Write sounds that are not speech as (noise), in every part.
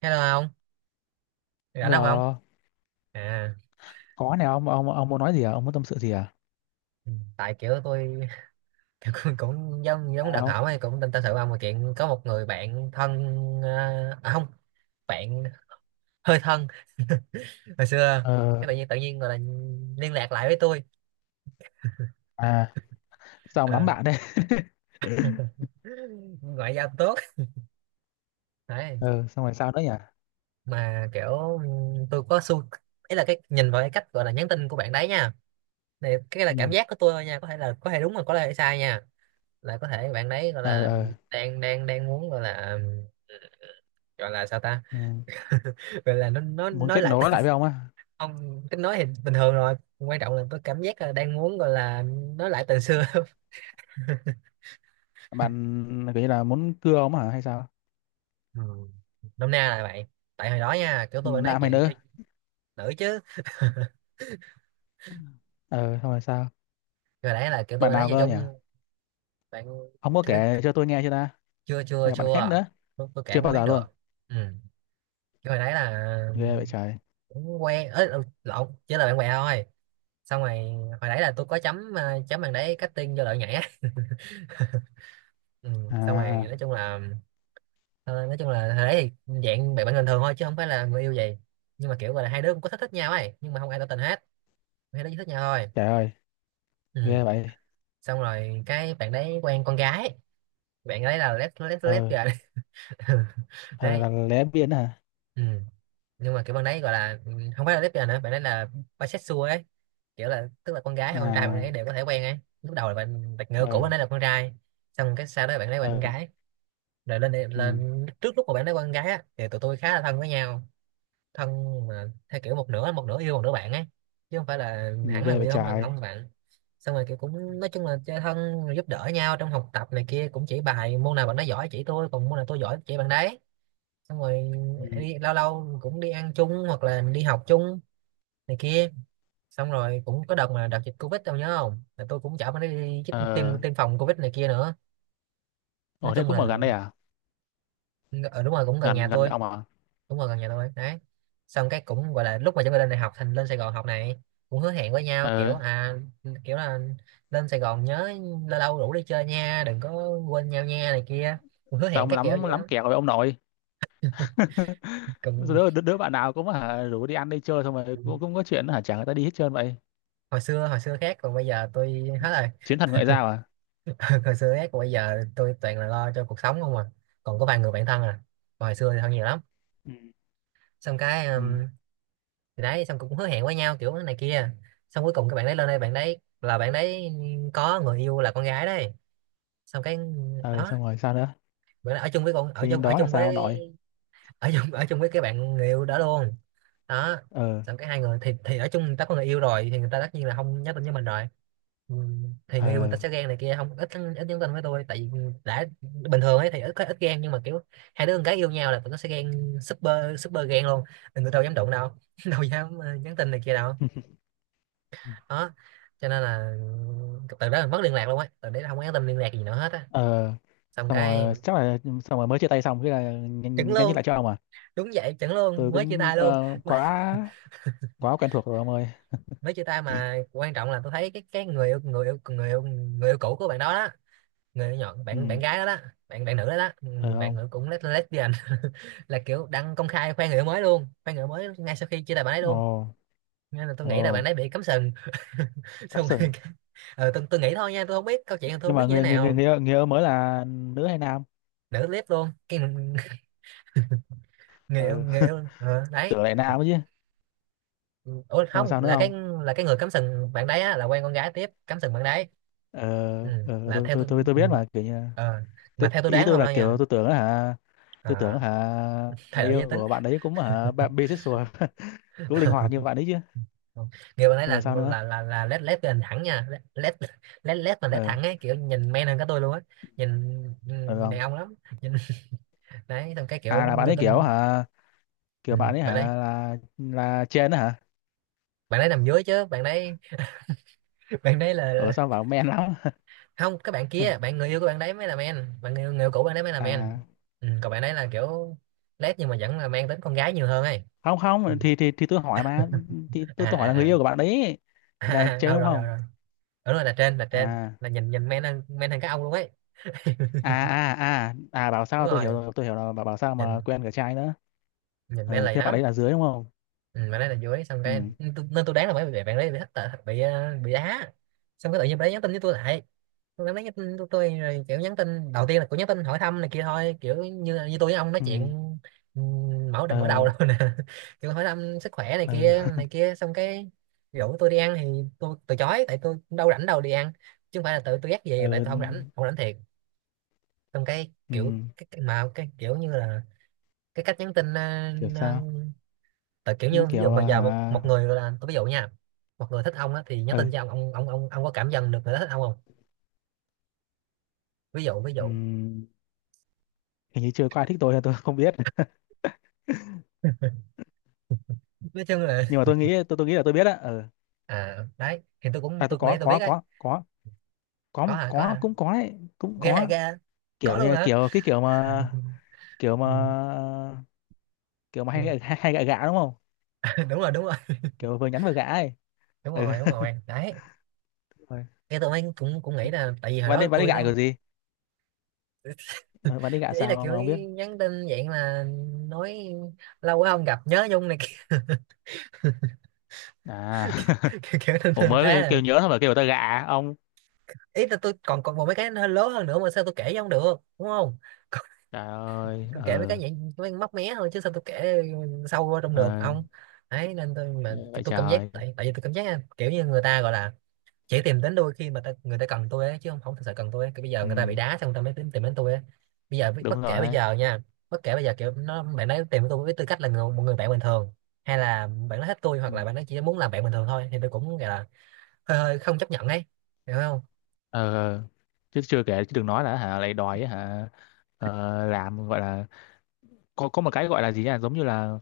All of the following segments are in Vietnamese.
Hello ông. Rảnh không ông? Là À, có này ông muốn nói gì à? Ông muốn tâm sự gì à? ừ, tại kiểu tôi (laughs) kiểu cũng cũng giống giống đặc Sao? hảo ấy, cũng tin tâm sự ông mà chuyện có một người bạn thân. Không. Bạn hơi thân. (laughs) Hồi xưa Ờ, cái tự nhiên gọi là liên lạc lại với tôi. à. Sao ông lắm Ờ, bạn đấy? (laughs) ngoại giao tốt đấy. Ờ, xong rồi sao nữa nhỉ? Mà kiểu tôi có xu, ấy là cái nhìn vào cái cách gọi là nhắn tin của bạn đấy nha. Này cái là cảm Ừ. giác của tôi thôi nha, có thể là có thể đúng mà có thể sai nha. Là có thể bạn đấy gọi Ờ, là ờ. đang đang đang muốn gọi là ừ, gọi là sao ta. Ừ. (laughs) Gọi là nó Muốn nói kết lại nối tình- lại với ông á? ông cái nói thì bình thường rồi, quan trọng là có cảm giác là đang muốn gọi là nói lại tình xưa. (laughs) Bạn kiểu như là muốn cưa ông hả hay sao? Ừ. Nôm na là vậy. Tại hồi đó nha kiểu tôi bạn nói Nạ mày chuyện cho nữa. nữ chứ. Ờ, xong rồi sao? Hồi đấy là kiểu tôi Bạn bạn nói nào chơi cơ chung nhỉ? bạn Ông có thứ- kể cho tôi nghe chưa ta? chưa chưa Hay là bạn khác chưa. nữa? Tôi kể Chưa mới bao biết giờ được. luôn. Ừ. Cái hồi đấy là Ghê vậy trời. cũng quen ấy, lộn chỉ là bạn bè thôi. Xong rồi hồi nãy là tôi có chấm chấm bằng đấy cutting vô lợi nhảy á. Ừ. Xong rồi À, nói chung là ờ, nói chung là hồi đấy thì dạng bạn bạn bình thường thôi, chứ không phải là người yêu gì. Nhưng mà kiểu gọi là hai đứa cũng có thích thích nhau ấy, nhưng mà không ai tỏ tình hết. Hai đứa chỉ thích nhau thôi. trời ơi, Ừ. ghê vậy. Xong rồi cái bạn đấy quen con gái. Bạn đấy là lép lép lép Ờ. rồi. (laughs) Ờ, Đấy. là lé biên hả? Ừ. Nhưng mà kiểu bạn đấy gọi là không phải là lép rồi nữa, bạn đấy là bisexual ấy. Kiểu là tức là con gái hay con trai bạn À. ấy đều có thể quen ấy, lúc đầu là bạn đặt ngựa cũ Ờ. bạn ấy là con trai. Xong cái sau đó bạn ấy quen con Ờ, gái. Rồi ừ, lên trước lúc mà bạn nói con gái á, thì tụi tôi khá là thân với nhau. Thân, mà theo kiểu một nửa yêu một nửa bạn ấy, chứ không phải là nhìn hẳn là ghê người vậy yêu, không hẳn trời. không là bạn. Xong rồi kiểu cũng nói chung là chơi thân rồi giúp đỡ nhau trong học tập này kia, cũng chỉ bài môn nào bạn nói giỏi chỉ tôi, còn môn nào tôi giỏi chỉ bạn đấy. Xong rồi Ừ. đi lâu lâu cũng đi ăn chung hoặc là đi học chung này kia. Xong rồi cũng có đợt mà đợt dịch covid tao nhớ không, là tôi cũng chở bạn ấy đi chích tiêm Ờ. tiêm phòng covid này kia nữa. Nói Ồ, thế chung cũng ở là gần đây à? ở, đúng rồi cũng gần Gần nhà gần nhà tôi. ông à? Đúng rồi gần nhà tôi đấy. Xong cái cũng gọi là lúc mà chúng ta lên đại học thành lên Sài Gòn học này, cũng hứa hẹn với nhau kiểu Ờ, à, kiểu là lên Sài Gòn nhớ lâu lâu rủ đi chơi nha, đừng có quên nhau nha này kia, cũng hứa sao hẹn ông các kiểu lắm vậy lắm đó. kẹo với ông nội. (laughs) Còn Đứa bạn nào cũng hả rủ đi ăn đi chơi xong rồi cũng có chuyện hả chả người ta đi hết trơn vậy. hồi xưa khác, còn bây giờ tôi hết rồi. Chiến thần ngoại giao à? (laughs) Hồi xưa khác, còn bây giờ tôi toàn là lo cho cuộc sống không à. Còn có vài người bạn thân à. Còn hồi xưa thì thân nhiều lắm. Ừ. Xong cái Ừ. thì đấy xong cũng hứa hẹn với nhau kiểu này kia. Xong cuối cùng các bạn đấy lên đây, bạn đấy là bạn đấy có người yêu là con gái đấy. Xong cái Ờ, đó xong rồi sao nữa? bữa đó ở chung với con ở Tự chung nhiên ở đó là chung sao ông với nội? ở chung với cái bạn người yêu đó luôn. Đó. Ờ. Xong cái hai người thì ở chung, người ta có người yêu rồi thì người ta tất nhiên là không nhắn tin với mình rồi. Ừ, thì người yêu người ta Ờ. sẽ ghen này kia không, ít ít nhắn tin với tôi tại vì đã bình thường ấy thì ít ít ghen, nhưng mà kiểu hai đứa con gái yêu nhau là tụi nó sẽ ghen super super ghen luôn. Người đâu dám đụng đâu. (laughs) Đâu dám nhắn tin này kia đâu. Đó. Cho nên là từ đó mình mất liên lạc luôn á, từ đấy là không có nhắn tin liên lạc gì nữa hết á. Ờ, Xong xong cái rồi chắc là xong rồi mới chia tay xong cái là chứng nhắn nhắn tin luôn. lại cho ông à? Đúng vậy chuẩn luôn Tôi mới chia cũng tay luôn. (laughs) Mới, quá quá quen thuộc rồi ông ơi. chia tay mà quan trọng là tôi thấy cái người yêu cũ của bạn đó đó. Người yêu nhỏ, bạn bạn Ừ. gái đó đó. Bạn bạn nữ đó đó ừ, Ờ, bạn ông. nữ cũng lesbian. (laughs) Là kiểu đăng công khai khoe người yêu mới luôn, khoe người yêu mới ngay sau khi chia tay bạn ấy Ồ. luôn. Nên là tôi Ồ. nghĩ là bạn ấy bị cắm sừng. (laughs) Cắm Xong rồi sừng. Tôi nghĩ thôi nha, tôi không biết câu chuyện, tôi không Nhưng biết mà như thế người người người nào. người, người, yêu mới là nữ hay nam? Nữ clip luôn cái người yêu Ừ. người (laughs) yêu đấy. Tưởng lại nam chứ. Ủa Xong rồi không, sao nữa là cái không? là cái người cắm sừng bạn đấy á, là quen con gái tiếp cắm sừng bạn đấy. Ờ. Ừ. Ờ, Là tôi theo tôi tôi. tôi tôi Ừ. biết mà kiểu như ờ, mà theo tôi ý đoán tôi không là đâu nha. kiểu tôi tưởng hả. Tôi tưởng Ờ, hả Thay người đổi yêu giới tính. của bạn ấy cũng hả bạn bisexual. (laughs) Cũng linh hoạt như (laughs) bạn ấy chứ. Không, người bạn ấy Xong rồi là sao nữa? là là là led led lên thẳng nha led led led mà led Ờ, thẳng ấy, kiểu nhìn men hơn cả tôi luôn á. Nhìn, ờ, đàn không ông lắm. Nhìn. (laughs) Đấy xong cái kiểu à. Là bạn người ấy ta kiểu hả kiểu ừ, bạn ấy bạn hả đấy là trên đó hả? bạn đấy nằm dưới chứ bạn đấy. (laughs) Bạn đấy là Ở sao bảo men lắm? không, các bạn kia (laughs) bạn người yêu của bạn đấy mới là men. Bạn người yêu cũ bạn đấy mới là men. À, Còn bạn đấy là kiểu lét nhưng mà vẫn là mang tính con gái nhiều hơn ấy. không. Ừ. Không thì tôi hỏi (laughs) mà. Thì tôi À tôi hỏi à là người à, yêu của bạn đấy à, thì là à. trên Ừ, đúng rồi rồi không? rồi, đúng rồi là trên À, là nhìn nhìn men hơn các ông luôn ấy. à, à, à, à, bảo Đúng sao tôi rồi hiểu rồi tôi hiểu là bảo bảo sao mà nhìn, quen cả trai nữa. nhìn men Ờ, lầy thế bạn lắm. ấy là dưới đúng không? Ừ, mà nói là dưới xong cái Ừ. nên tôi đoán là mấy bạn đấy bị hất tệ- bị ờ, bị đá. Xong cái tự nhiên bạn đấy nhắn tin với tôi lại. Tôi cảm nhắn tin của tôi rồi, kiểu nhắn tin đầu tiên là cũng nhắn tin hỏi thăm này kia thôi, kiểu như như tôi với ông nói chuyện. Ừ. Mở đầu mở đầu Ờ. rồi nè. (laughs) Kiểu hỏi thăm sức khỏe Ờ. Này (laughs) kia xong cái rủ tôi đi ăn thì tôi từ chối, tại tôi cũng đâu rảnh đâu đi ăn. Chứ không phải là tự tôi dắt về, tại Ờ. tôi không rảnh, không rảnh thiệt. Xong cái kiểu Ừ. cái kiểu như là cái cách nhắn tin. Kiểu ờ, sao? Tại kiểu Nó như ví dụ kiểu mà à, giờ một, hả? một người là tôi ví dụ nha. Một người thích ông á thì nhắn Ờ. tin cho ông, có cảm nhận được người đó thích ông không? ví dụ ví Ừ. dụ Hình như chưa có ai thích tôi. Tôi không biết. Nói chung (laughs) là Nhưng mà tôi nghĩ là tôi biết á. Ờ à đấy thì tôi cũng À, tôi tôi cũng nghĩ có tôi biết có đấy. có có có Có một hả? Có có hả? cũng có đấy cũng Ghê hả, có ghê hả? Có kiểu luôn hả? kiểu cái kiểu mà kiểu mà Ừ, kiểu mà ừ. Hay gạ gạ đúng không? (laughs) Đúng rồi đúng rồi Kiểu vừa nhắn vừa gạ ấy. đúng Ừ. rồi đúng rồi đấy. (laughs) Rồi. Cái tôi mới cũng cũng nghĩ là tại vì hồi bạn đó ấy bạn ấy tôi gạ nó. kiểu gì? (laughs) Ờ, bạn đi gạ Ý là sao ông mà kiểu không biết? nhắn tin dạng là nói lâu quá không gặp nhớ nhung này. (laughs) Kiểu, À. (laughs) kiểu, kiểu thế Ủa thế mới à. kêu nhớ thôi mà kêu người ta gạ. Ông. Ý là tôi còn còn một mấy cái nó lớn hơn nữa mà sao tôi kể với ông được đúng không? (laughs) Trời ơi. Tôi kể mấy cái Ờ vậy mấy móc mé thôi chứ sao tôi kể sâu vô trong được ờ, ông. Ấy nên tôi mà vậy tôi cảm giác trời. tại tại vì tôi cảm giác á, kiểu như người ta gọi là chỉ tìm đến tôi khi mà người ta cần tôi ấy, chứ không không thực sự cần tôi ấy. Cái bây giờ Ừ, người ta bị đá xong người ta mới tìm đến tôi ấy. Bây giờ đúng bất rồi kể bây đấy. giờ nha, bất kể bây giờ kiểu nó bạn ấy tìm tôi với tư cách là một người bạn bình thường, hay là bạn nói hết tôi, Ừ. hoặc là bạn ấy chỉ muốn làm bạn bình thường thôi thì tôi cũng gọi là hơi hơi không chấp nhận ấy. Hiểu không? Ờ, ờ. Chứ chưa kể chứ đừng nói là hả lại đòi ấy, hả. Ờ, làm gọi là có một cái gọi là gì nhỉ giống như là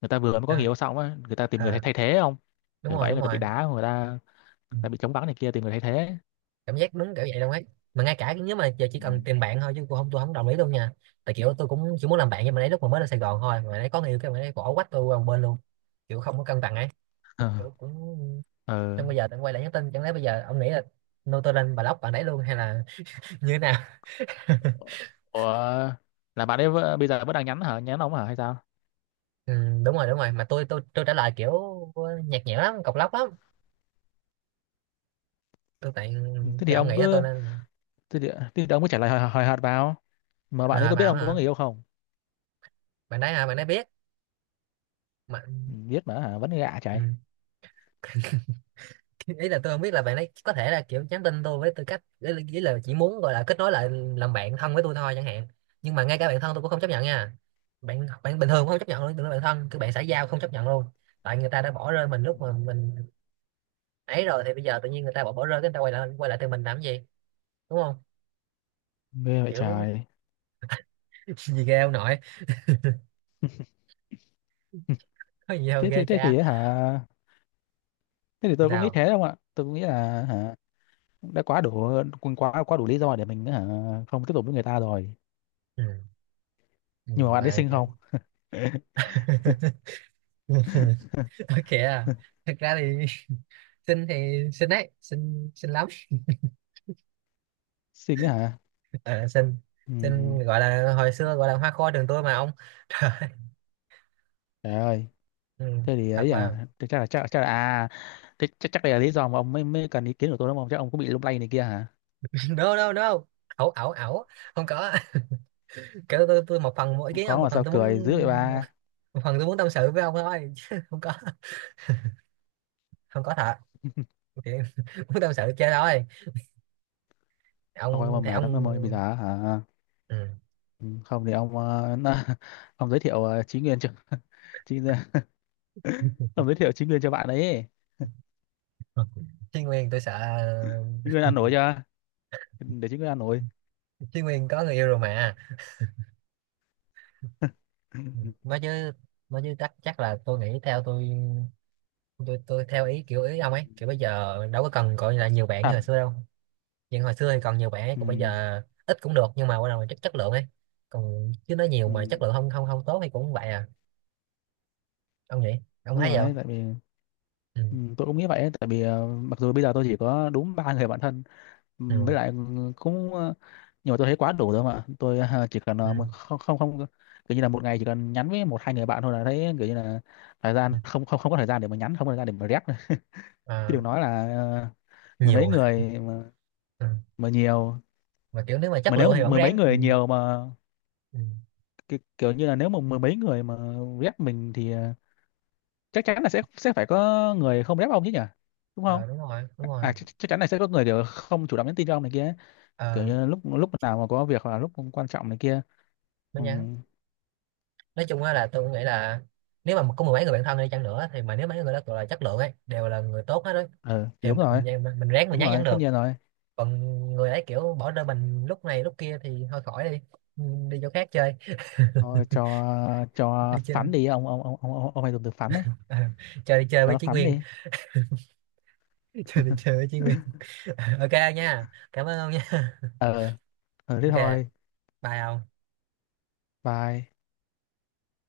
người ta vừa mới có người À. yêu xong á người ta tìm người Ờ. thay thay thế không? Đúng Kiểu rồi vậy đúng người ta bị rồi. đá Ừ. người ta bị chống vắng này kia tìm người thay thế. Cảm giác đúng kiểu vậy đâu ấy. Mà ngay cả nếu mà giờ chỉ Ừ. cần tìm bạn thôi chứ tôi không đồng ý luôn nha. Tại kiểu tôi cũng chỉ muốn làm bạn, nhưng mà đấy lúc mà mới lên Sài Gòn thôi mà đấy có người yêu cái mà đấy bỏ quách tôi qua một bên luôn, kiểu không có cân bằng ấy. (laughs) Ờ, Kiểu cũng ờ. xong bây giờ tôi quay lại nhắn tin, chẳng lẽ bây giờ ông nghĩ là nô tôi lên block bạn đấy luôn, hay là (laughs) như thế nào? Ủa là bây giờ vẫn đang nhắn hả nhắn ông hả hay sao? Ừ, đúng rồi đúng rồi, mà tôi trả lời kiểu nhạt nhẽo lắm, cộc lóc lắm. Tôi tại Ừ, thế thì thì ông ông nghĩ là tôi cứ nên. thế thì ông cứ trả lời hời hợt vào. Mà bạn ấy À, có biết bảo ông có hả, người yêu không? bạn đấy hả? Bạn đấy biết mà. Ừ, biết mà hả vẫn gạ Ừ. chạy. Ý là tôi không biết là bạn ấy có thể là kiểu nhắn tin tôi với tư cách, ý là chỉ muốn gọi là kết nối lại, làm bạn thân với tôi thôi chẳng hạn. Nhưng mà ngay cả bạn thân tôi cũng không chấp nhận nha. Bạn bạn bình thường cũng không chấp nhận luôn, đừng nói bạn thân, cứ bạn xã giao không chấp nhận luôn. Tại người ta đã bỏ rơi mình Ừ, lúc mà mình ấy rồi thì bây giờ tự nhiên người ta bỏ bỏ rơi cái người ta quay lại từ mình làm gì? Đúng không? mê vậy Kiểu trời. (laughs) gì ghê ông nội. (laughs) Có gì đâu thế ghê thế thế cha. thì hả thế thì tôi cũng nghĩ Sao. thế không ạ tôi cũng nghĩ là hả đã quá đủ. Cũng quá quá đủ lý do để mình hả không tiếp tục với người ta rồi. Ừ. Ừ, Nhưng mà bạn ấy mà xinh kiểu không? (laughs) (laughs) ok à, thật ra thì (laughs) xinh thì xinh đấy, xinh xinh lắm. Xinh á hả? À, xin Ừ, xin gọi là hồi xưa gọi là hoa khôi trường tôi mà ông. (laughs) Trời ơi, trời ơi. ừ, Thế thì thật ấy mà. à thế chắc là chắc là à thế chắc chắc đây là lý do mà ông mới mới cần ý kiến của tôi đúng không chắc ông cũng bị lung lay này kia hả? (laughs) No no no, ẩu ẩu ẩu, không có. (laughs) Kiểu tôi một phần mỗi ý Không kiến ông, có một mà phần sao tôi muốn, cười dữ vậy ba. một phần tôi muốn tâm sự với ông thôi. (laughs) Chứ không có, không có thật. Thì (laughs) muốn tâm sự chơi thôi. Thôi mà Ông thì mệt lắm ông. em ơi bây giờ hả. Ừ. Ừ, không thì ông (laughs) ông giới thiệu Chí Nguyên cho. (laughs) Chí Nguyên. (laughs) Ông giới thiệu Chí Nguyên cho bạn ấy. Chí Nguyên tôi sợ. Chí Nguyên ăn nổi chưa? Để Chí Nguyên ăn nổi. Chí Nguyên có người yêu rồi mà. Ừ, (laughs) mới chứ, mới chứ, chắc chắc là tôi nghĩ theo tôi. Tôi theo ý kiểu ý ông ấy, kiểu bây giờ đâu có cần gọi là nhiều bạn như Thật. hồi xưa đâu. Nhưng hồi xưa thì còn nhiều bạn, còn bây Ừ, giờ ít cũng được, nhưng mà quan trọng là chất chất lượng ấy. Còn chứ nói nhiều ừ, mà chất lượng không không không tốt thì cũng vậy à. Ông nghĩ, ông đúng thấy rồi vậy đấy, không? tại vì Ừ. ừ, tôi cũng nghĩ vậy ấy, tại vì mặc dù bây giờ tôi chỉ có đúng ba người bạn thân. Ừ, Ừ. với lại cũng nhưng mà tôi thấy quá đủ rồi mà tôi chỉ cần Ừ. Không, không, không, kiểu như là một ngày chỉ cần nhắn với một hai người bạn thôi là thấy kiểu như là thời gian Ừ. không không không có thời gian để mà nhắn không có thời gian để mà rep. Chứ À, đừng nói là mười mấy nhiều. (laughs) người Ừ. mà nhiều Mà kiểu nếu mà chất mà nếu lượng mà thì vẫn mười mấy ráng ừ. người nhiều mà Ừ. Kiểu như là nếu mà mười mấy người mà rep mình thì chắc chắn là sẽ phải có người không rep ông chứ nhỉ đúng không? Ờ, đúng rồi đúng rồi. À chắc chắn là sẽ có người kiểu không chủ động nhắn tin cho ông này kia kiểu Ờ, như lúc lúc nào mà có việc hoặc là lúc quan trọng này kia. nó Ừ, nhắn. Nói chung á là tôi nghĩ là nếu mà có mười mấy người bạn thân đi chăng nữa, thì mà nếu mấy người đó gọi là chất lượng ấy đều là người tốt hết đấy, ừ thì thì mình, mình, mình ráng mình đúng nhắn nhắn rồi tất được. nhiên rồi. Còn người ấy kiểu bỏ rơi mình lúc này lúc kia thì thôi khỏi đi. Ừ, đi chỗ khác chơi. Thôi Đi cho chơi. phán đi ông ông hay dùng từ phán đấy. À, cho đi chơi Cho với nó Chí phán Nguyên. đi. (laughs) Cho đi chơi với Chí Nguyên. (laughs) (laughs) Ok ông nha. Cảm ơn ông nha. Ờ. Ừ, thế Ok. thôi. Bye ông. Bye.